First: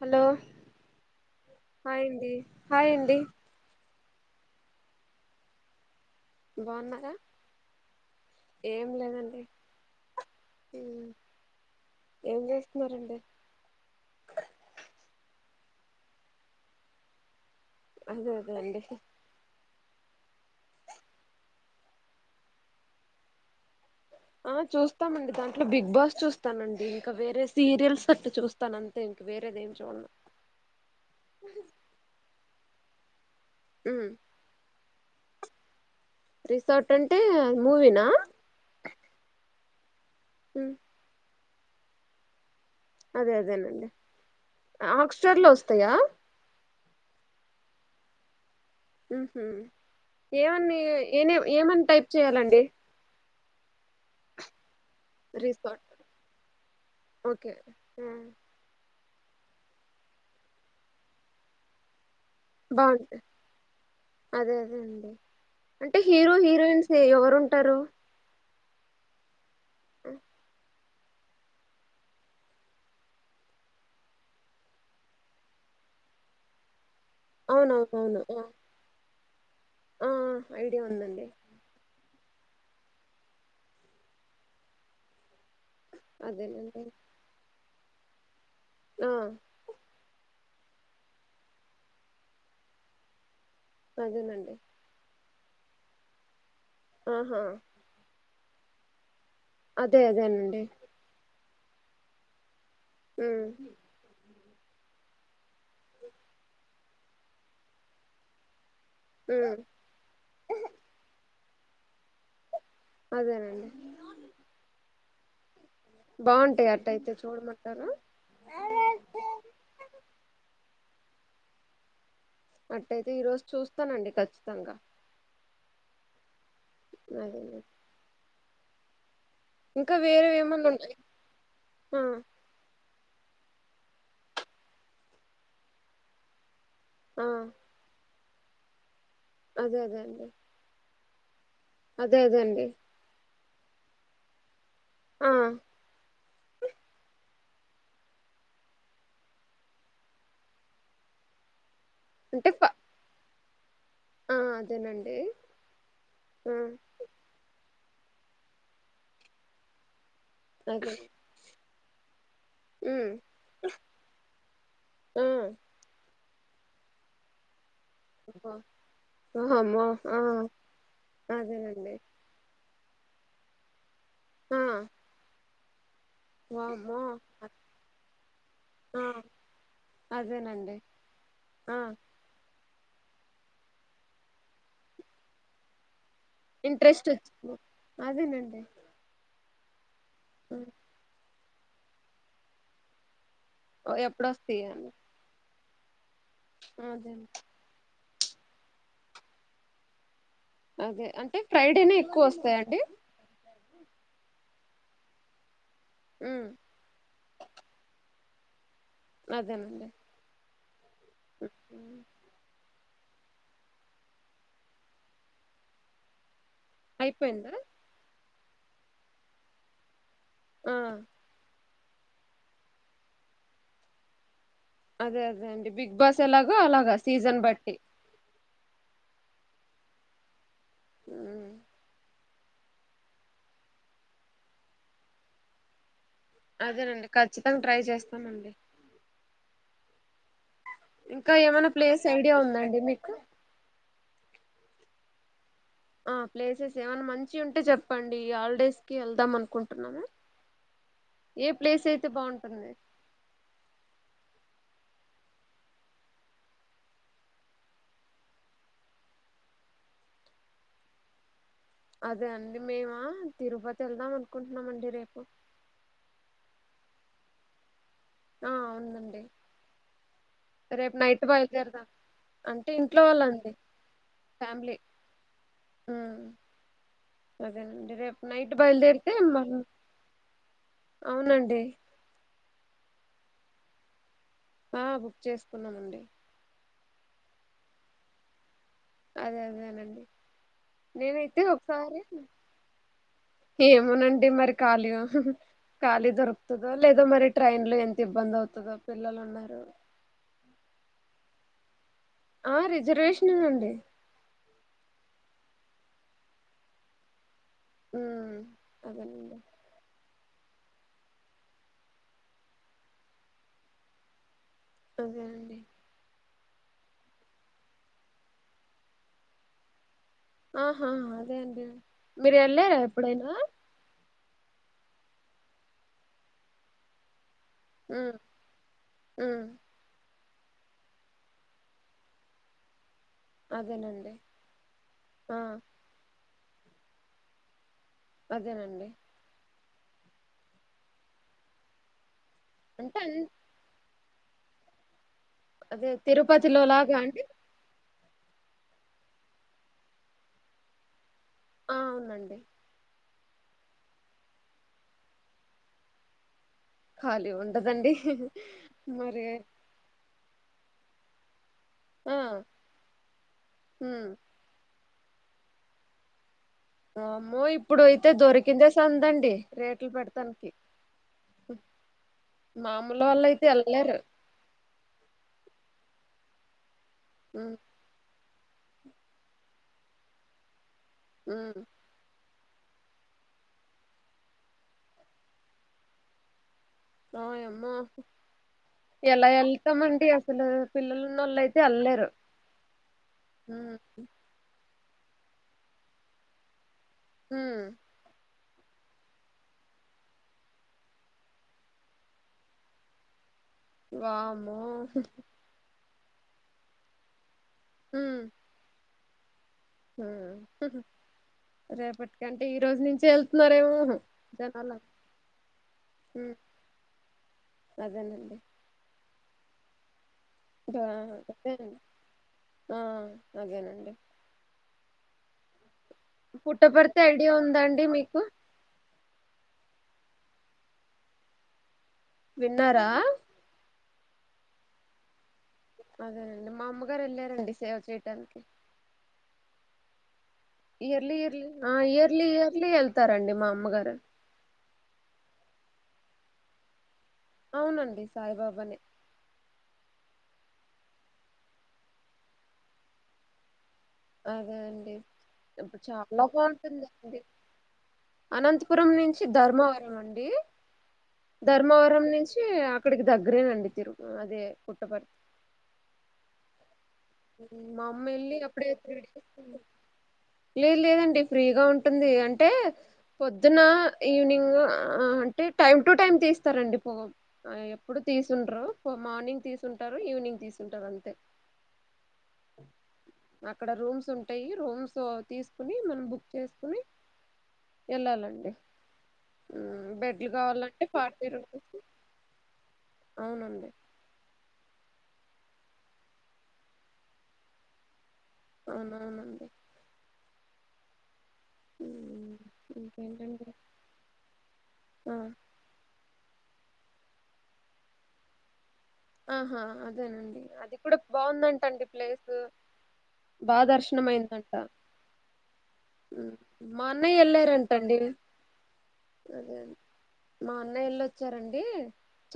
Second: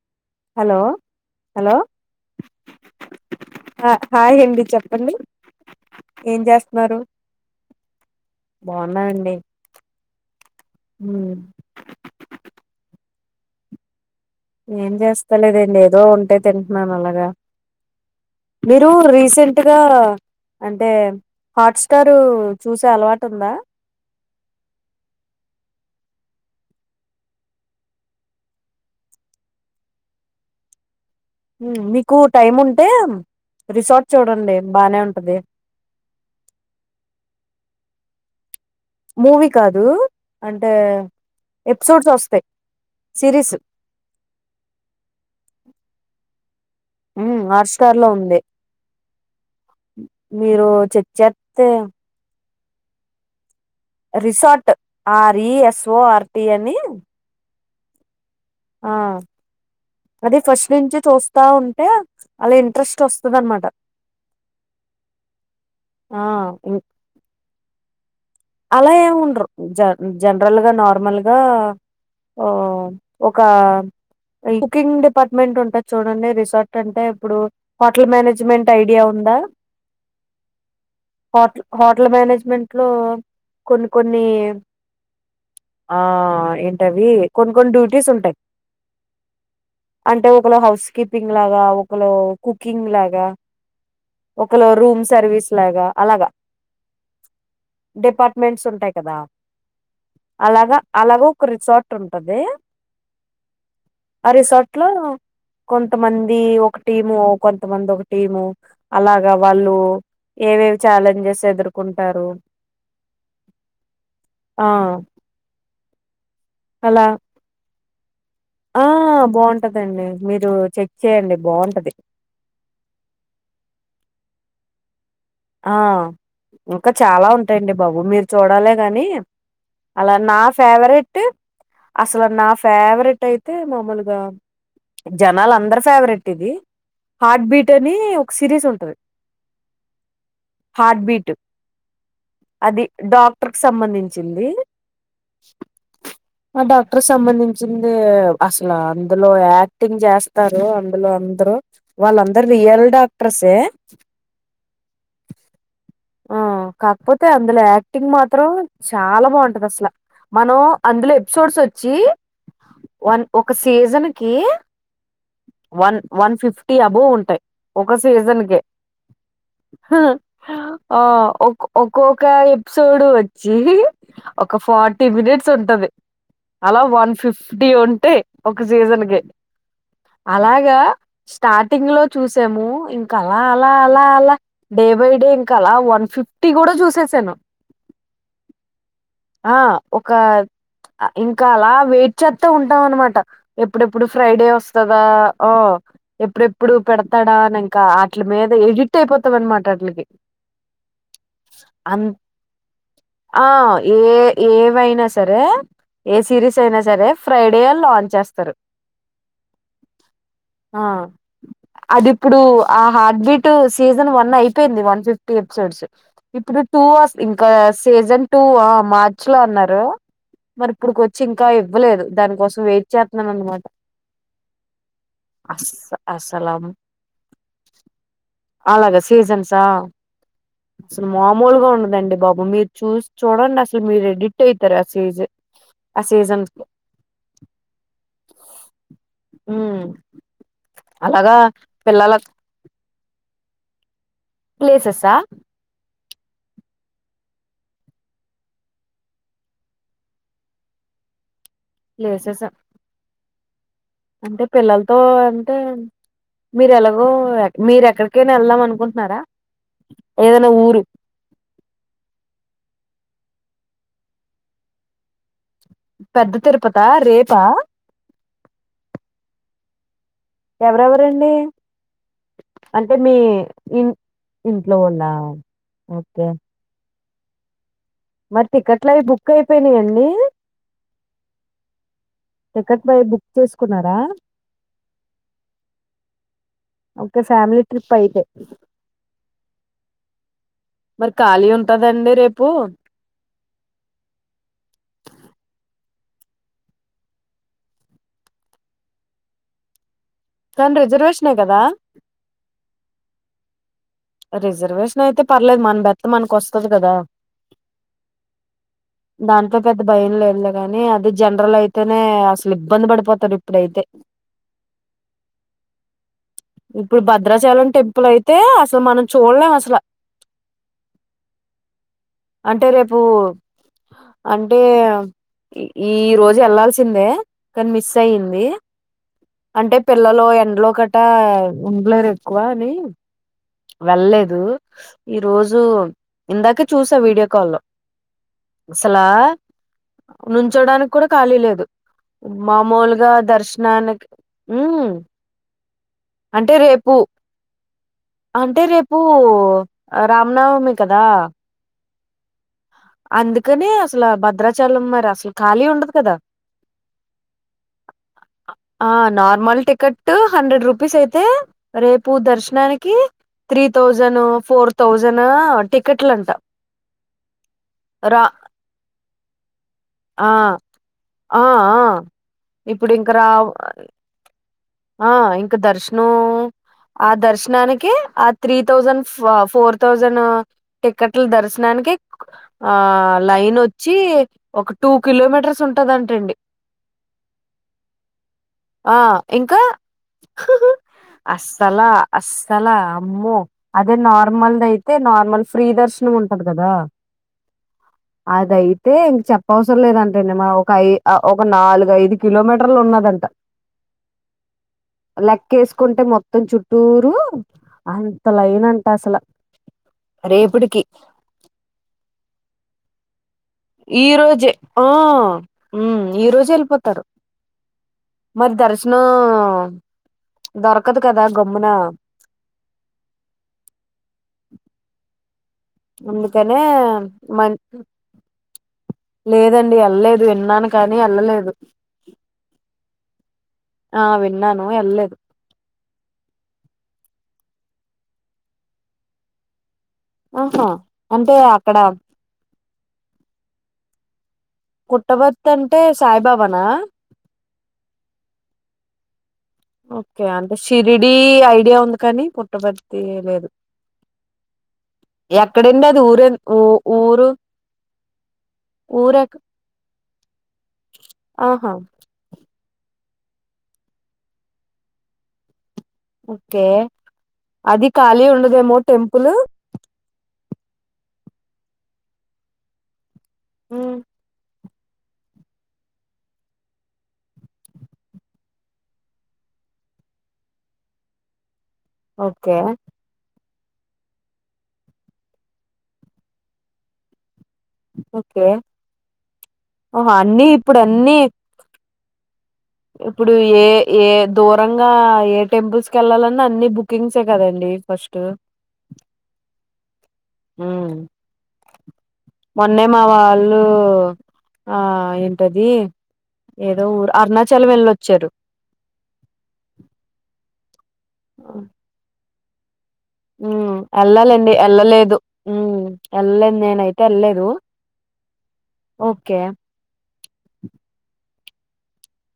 Hello hello hello హాయండి హాయండి హా హాయ్ అండి చెప్పండి ఏం చేస్తున్నారు బాగున్నార ఏం బాగున్నానండి లేదండి మ్ ఉమ్, ఏం చేస్తున్నారండి ఏం చేస్తలేదండి ఏదో ఉంటే తింటున్నాను అలాగా అదే అదే అండి ట్గా అంటే హాట్స్టారు చూసే అలవాటు ఉందా ఆ చూస్తామండి దాంట్లో బిగ్ బాస్ చూస్తానండి ఇంకా వేరే సీరియల్స్ అట్టు చూస్తాను అంతే ఇంక వేరేది ఏం చూడను మ్ మీకు టైం ఉం టె రిసార్ట్ చూడండి బాగానే ఉం అదే రిసార్ట్ ఉంటే మువినా మూవీ కాదు అంటే ఎపిసోడ్స్ వస్తాయి అదే సిరీస్ అదేనండి ఆక్స్ఫర్డ్ లో వస్తాయా హాట్స్టర్ లో ఉంది ఉహు మీరు ఏమన్నీ చెక్ ఏ చేస్తే ఏమన్నా టైప్ చేయాలండి resort R E resort S O R T అని హ ఆ అది ఫస్ట్ నుంచి చూస్తా ఉంటే అలా ఇంట్రెస్ట్ బాగుంటాయి వస్తది అన్నమాట అదే అదే అండి అంటే హీరో హీరోయిన్స్ ఎవరు ఉంటారు అల ఏ ఉండ్రు జ జనరల్ గా నా నార్మల్ ఒక కుకింగ్ డిపార్ట్మెంట్ ఉంటుంది చూడండి రిసార్ట్ అంటే ఇప్పుడు హోటల్ అవునవునవును ఆ మేనేజ్మెంట్ ఐడియా ఉందా ఆ ఐడియా ఉందండి హోటల్ హోటల్ మేనేజ్మెం మెంట్లో కొన్ని కొన్ని ఆ అదేనండి ఏంటవి కొని కొన్ని డ్యూ తీస్ ఉంటాయి ఆ అంటే ఒకళ హౌస్ కీపింగ్ లాగా ఒకలు కుకింగ్ లాగా అదేనండి ఒకలు రూమ్ సర్వీస్ అట్లాగా అలాగా ఆహా డిపార్ట్మెంట్స్ ఉంటాయి కదా అదే అదేనండి అలాగా అలాగ ఒక రిసార్ట్ ఉంటది హు ఆ రిసార్ట్ లో కొంతమంది ఒక టీము కొంతమంది ఒక టీము అలాగా ఉమ్ వాళ్ళు ఏవేవి ఛాలెంజెస్ ఏదురుకుంటారు అదేనండి బాగుంటాయి అట్ట అలా అయితే చూడమంటారా ఆ బాగుంటదండి మీరు చెక్ చేయండి బాగుంటది అట్టయితే ఈ రోజు చూస్తానండి ఖచ్చితంగా ఆ ఇంకా చాలా అదేనండి ఉంటాయండి బాబు మీరు చూడాలేగానీ ఇంకా అలా వేరే నా ఏమన్నా ఉన్నాయి ఫేవరెటు ఆ అసలు నా ఫేవరెట్ అట్ట అయితే మామూలుగా జనాలు అందరు ఫేవరెట్ ఇది ఆ హార్ట్ బీట్ అని సిరీస్ ఉంటది అదే అదే అండి హార్ట్ బీటు అదే అదే అండి డాక్టర్క సంబంధించింది ఆ ఆ డాక్టర్ సంబంధిం చ్చింది అసలు అందులో యాక్టింగ్ చేస్తారు అందులో అందరు వాళ్ళందరు అంటే ఫ రియల్ డాక్టర్స్ దే ఆ అదేనండి ఆ కాకపోతే అందులో యా టింగ్ మాత్రం చాలా బాగుంటది అసల మనం అదే అందులో ఎపిసోడ్స్ వ చీ ఉమ్ వన్ ఒక సీజన్ కి ఆ వన్ వన్ ఫిఫ్టీ అబోవ్ ఉంటాయి ఒక సీజన్ అబ్బా! కే వామ్మో ఆ ఆ ఒక్ అదేనండి ఒక్కొక్క ఎప్ సోడు వచ్చి ఒక ఆ ఫార్టీ మినిట్స్ సు ఉంటది అలా వామ్మో వన్ ఫిఫ్టీ ఉంటే ఒక ఆ సీజన్ కే అదేనండి అలాగా ఆ స్టార్టింగ్ లో చూసాము ఇంకా అలా అలా అలా అలా డే బై డే ఇం కల వన్ ఫిఫ్ ఇంట్రెస్ట్ వచ్చింది అదేనండి ఆ ఒక అ ఇ ఇకా అలా వెయిట్ చేత ఉంటాం అనమాట ఎప్పుడెప్పుడు ఫ్రైడే ఎప్పుడొస్తాయా అని వస్తదా ఓ ఎప్పుడెప్పుడు అదే పెడతాడా అని ఇంకా ఇట్ల మీద ఎడిట్ అయిపోతాం అనమాట అట్లకి అదే అంటే ఫ్రైడేనే ఎక్కువ వస్తాయండి ఆ ఏ ఏవైనా సరే ఏ ఉమ్ సిరీస్ అయినా సరే ఫ్రైడే లాంచ్ చేస్ సరు అదేనండి ఆ అది ఇప్పుడు ఆ హార్ట్ బీట్ సీజన్ వన్ అయిపోయింది వన్ ఫిఫ్టీ ఎపిసోడ్స్ ఇప్పుడు టూ అస్ ఇంకా అయిపోయిందా సీజన్ టూ ఆ మార్చి లో అన్నారు మరి ఆ ఇప్పుడుకి వచ్చి ఇంకా ఇవ్వలేదు దానికోసం వెయిట్ చేతున్నాను అనమాట అదే అదే అండి అస్ బిగ్ బాస్ ఎలాగో అసలు అలాగా సీజన్ బట్టి అలాగా సీజన్స్ ఆ అసలు ఉమ్ మామూలుగా ఉండదండి బాబు ఓ మీరు చూసి చూడండి అసలు మీరు ఎడిట్ అయితారు ఆ సీజ్ అదేనండి ఖచ్చితంగా ట్రై చేస్తాను అండి ఉమ్ ఇంకా అలాగా ఏమైనా ప్లేస్ పిల్లల ఐడియా ఉందండి మీకు ప్లేసెస్ ఆ ఆ ప్లేసెస్ ఏమన్నా మంచిగా ఉంటే చెప్పండి హాలిడేస్ కి వెళ్దాం అనుకుంటున్నాను ఏ ప్లేస్ అయితే ప్లేసెస్ బాగుంటుంది అంటే పిల్లలతో అంటే మీరు ఎలాగో మీరు ఎక్కడికైనా వెళ్లాలని అనుకుంటున్నారా ఏదైనా ఊరు అదే అండి మీమా తిరుపతి వెళ్దాం అనుకుంటున్నామండి రేపు పెద్ద తిరుపత రేపా ఆ అవును అండి ఎవరెవరండి అంటే ఇంట్లో మీ వాళ్ళండి ఇన్ ఫ్యామిలీ ఇంట్లో వాళ్ల ఓకే అదేన్ రేపు మరి నైట్ టికెట్లు అవి బయలుదేరితే బుక్ మన అయిపోయినాయండి అవునండి టికెట్ పై బుక్ చేసుకున్నారా ఆ బుక్ చేసుకున్నామండి ఒక ఫ్యామిలీ ట్రిప్ అయితే అదే అదేనండి మరి నేనైతే ఖాళీ ఒకసారి ఉంటదండి రేపు ఏమో నండి మరి కాలిగా ఖాళీ దొరుకుతుందో లేదో మరి ట్రైన్ లో ఎంత ఇబ్బంది అవుతుందో పిల్లలు ఉన్నారు. తను రిజర్వేషన్ కదా. ఆ రిజర్వేషనే అండి. రిజర్వేషన్ అయితే పర్లేదు మన బెత్తు మనకు వస్తది కదా. అదేనండి దాంట్లో పెద్ద భయం లేదు. అల్ల గాని అది జనరల్ అయితేనే అసలు ఇబ్బంది పడిపోతారు ఇప్పుడైతే. అదే అండి. ఇప్పుడు భద్రాచలం టెంపుల్ అయితే అసలు మనం చూడలేం అసల. ఆహా అదే అండి మీరు అంటే వెళ్ళరా రేపు ఎప్పుడైనా. అంటే ఈ రోజు వెళ్లాల్సిందే. కానీ మిస్ ఉమ్, అయింది. ఉమ్, ఇంట్లో గటా ఉండలేరు ఎక్కువ అని. అదేనండి వెళ్లేదు ఈ ఆ రోజు. ఇందాక చూసా వీడియో కాల్ లో. అదేనండి అసలా నుంచోడానికి కూడ ఖాళీ లేదు అంటే మామూలుగా అన్ దర్శనాన్. ఊ అదే తిరుపతిలో లాగా అండి అంటే రేపూ రామ నవమి కదా అ అవునండి అందుకనే అసలు భద్రాచలం మరి అసలు ఖాళీ ఉండదు కదా ఖాళీ ఉండదండి మరి టూ హండ్రెడ్ రూపీస్ అయితే రేపు ఆ దర్శనానికి త్రీ హ్మ్ థౌజను ఫోర్ థౌజనా టికెట్లు అంట ఆ మో ఇప్పుడు అయితే దొరికిందె సందండి రేట్లు ఆ పెడతానికి ఆఆ ఇప్పుడు మామూలు ఇంకా వాళ్ళు అయితే రావ్ అని ఎళ్ళలేరు ఆ ఇ కా దర్శనం ఆ హ్మ్ దర్శనానికి ఆ త్రీ థౌజన్ ఫా ఫోర్ థౌజన్ టిక్కట్లు హ్మ్ దర్శనానికి ఆ లైన్ వచ్చి ఒక్క టూ కిలోమీటర్స్ ఉంటదంట అండి ఓయమ్మో ఆ ఎలా ఇంకా ఎళ్తామండి అసలు పిల్లలు ఉన్నోళ్ళు అయితే అస్సలా ఎళ్ళలేరు అస్సలా అమ్మో హ్మ్ అదే నార్మల్ ది అయితే అయితే నార్మల్ ఫ్రీ దర్శనం ఉంటది కదా హ అదయితే ఇంక చెప్ప అవసరం లేదంటండి మ ఒక ఐ ఒక నాలుగు ఐదు కిలోమీటర్లు ఉన్నదంట వామ్మో కుంటే మొత్తం చుట్టూరు అంతలా ఏనంటా అసల ఊ హ్ రేపటి అంటే ఈ రోజు నుంచే వె ఈ రోజే ఆ మ్ ఈ హ్మ్ రోజు వెళ్ళిపోతారు మరి దర్శనం ఆ ఆ అదేనండి ఆ అదేనండి అందుకనే పుట్టపర్తి ఐడియా మ ఉందాండి మీకు లేద ండి వెళ్ళలేదు విన్నాను కానీ వెళ్ళలేదు విన్నారా ఆ విన్నాను వెళ్ళలేదు అదేనండి మా అమ్మగారు వెళ్ళారండి సేవ చేయడానికి ఆహా ఇయర్లీ అంటే ఇయర్లీ ఆ అక్కడ ఇయర్లీ ఇయర్లీ ఎళ్ తారండి మా అమ్మగారు కుట్టభర్తీ అంటే సాయిబాబానా అవునండి సాయిబాబానే ఓకే అంటే షరిడి ఐడియా ఉంది కానీ పుట్టభర్తీ లేదు అదే అండి ఇప్పుడు ఎక్కడండి అది చాలా ఊరే ఊ బాగుంటుందండి ఊరు అనంతపురం ఊర నుంచి ధర్మవరం అండి ఆహా ధర్మవరం నుంచి ఆ ఆక్కడికి దగ్గరేనండి తిరుగు అదే పుట్టపరతి ఓకే మా అది అమ్మ ఖాళీ వెళ్ళి అప్పుడే ఉండదేమో త్రీ టెంపుల్ లేదు లేదండి ఫ్రీ గా ఉంటుంది అంటే పొద్దున ఉమ్, ఈవినింగ్ ఆ అంటే టైం టు టైం తీస్తారండి పు ఎప్పుడు తీసుండరు పో మార్నింగ్ తీసుంటారు ఈవినింగ్ తీసుంటారు అంతే ఓకే అక్కడ రూమ్స్ ఉంటాయి రూమ్స్ తీసుకుని మనం బుక్ చేసుకుని ఓకే వెళ్ళాలండి ఓహో బెడ్లు అన్ని ఇప్పుడు కావాలంటే అన్ని ఫార్టీ రూపీస్ ఇప్పుడు ఏ అవునండి ఏ దూరం గా ఏ టెంపుల్స్ వెళ్ళాలన్నా అన్ని బుకింగ్సే కదండి ఫస్ట్ అవును అవునండి హు మొన్నే మా ఇంకేంటండి వాళ్ళు ఆ ఏంటది ఏదో ఊరు అరుణాచలంవెళ్ళొచ్చారు ఆహా అదేనండి అది ఇప్పుడ బాగుందంటండి ప్లేసు బా ఉమ్ దర్శనం అయిందంట వెళ్ళాలండి వెళ్ళలేదు ఉమ్ వెళ్ళలేదు మా నేనైతే అన్నయ్య వెళ్ళలేదు వెళ్ళారంటండి ఓకే అదే మా అన్నయ్య ఎళ్ళొచ్చారండి ఏ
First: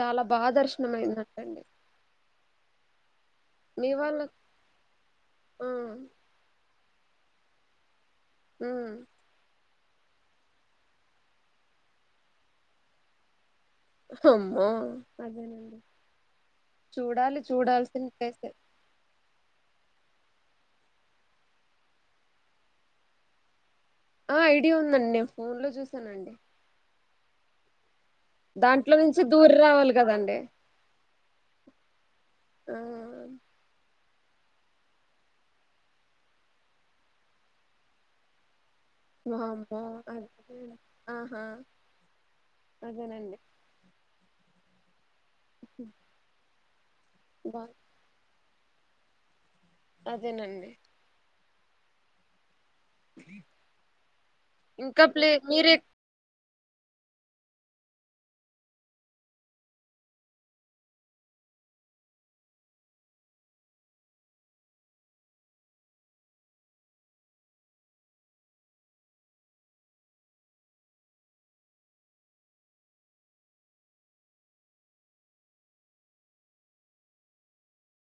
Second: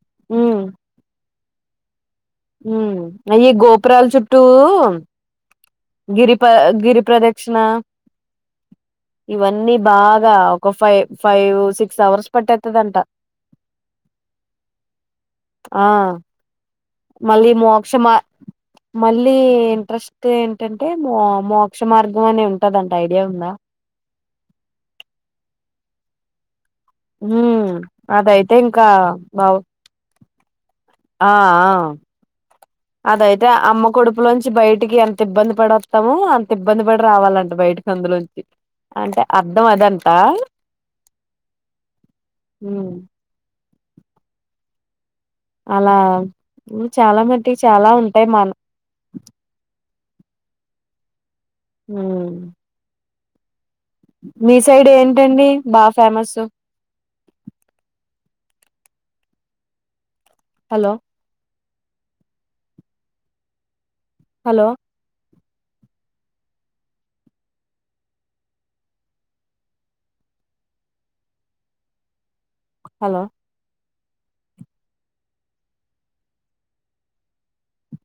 చాలా బా దర్శనమైదంట హూ అయ్య మీ గోపురాల వాళ్ళ చుట్టూ ఆ గిరి ప్ర గిరి ప్రదక్షిణ ఉమ్ ఇవన్నీ బాగా ఒక ఫైవ్ ఫైవ్ సిక్స్ అవర్స్ పట్టేతదంట అమ్మో అదేనండి ఆ చూడాలి చూడాల్సిన ప్లేసే ది ఇంట్రెస్ట్ ఏంటంటే మో మోక్ష మార్గం అనే ఉంటదంట ఐడియా ఉందా ఆ ఐడియా ఉందండి నేను ఫోన్ లో చూసానండి మ్మ్ దాంట్లో నుంచి దూరి రావాలి కదండి ఆ ఆ అదయితే అమ్మకుడు [unintelligible] నుంచి బయటికి ఎంత ఇబ్బంది పడి వస్తామో అంత ఇబ్బంది పడి రావాలంటే బయటకి అందులోంచి అంటే అర్ధం అదంట [unintelligible] ఆహా అదేనండి. అలా మ్ చాలా మటి బా చాలా ఉంటాయి మన్ అదేనండి మ్మ్ మీ సైడ్ ఇంకా ప్లే ఏంటండి మీరే బా ఫేమస్ హలో హలో హలో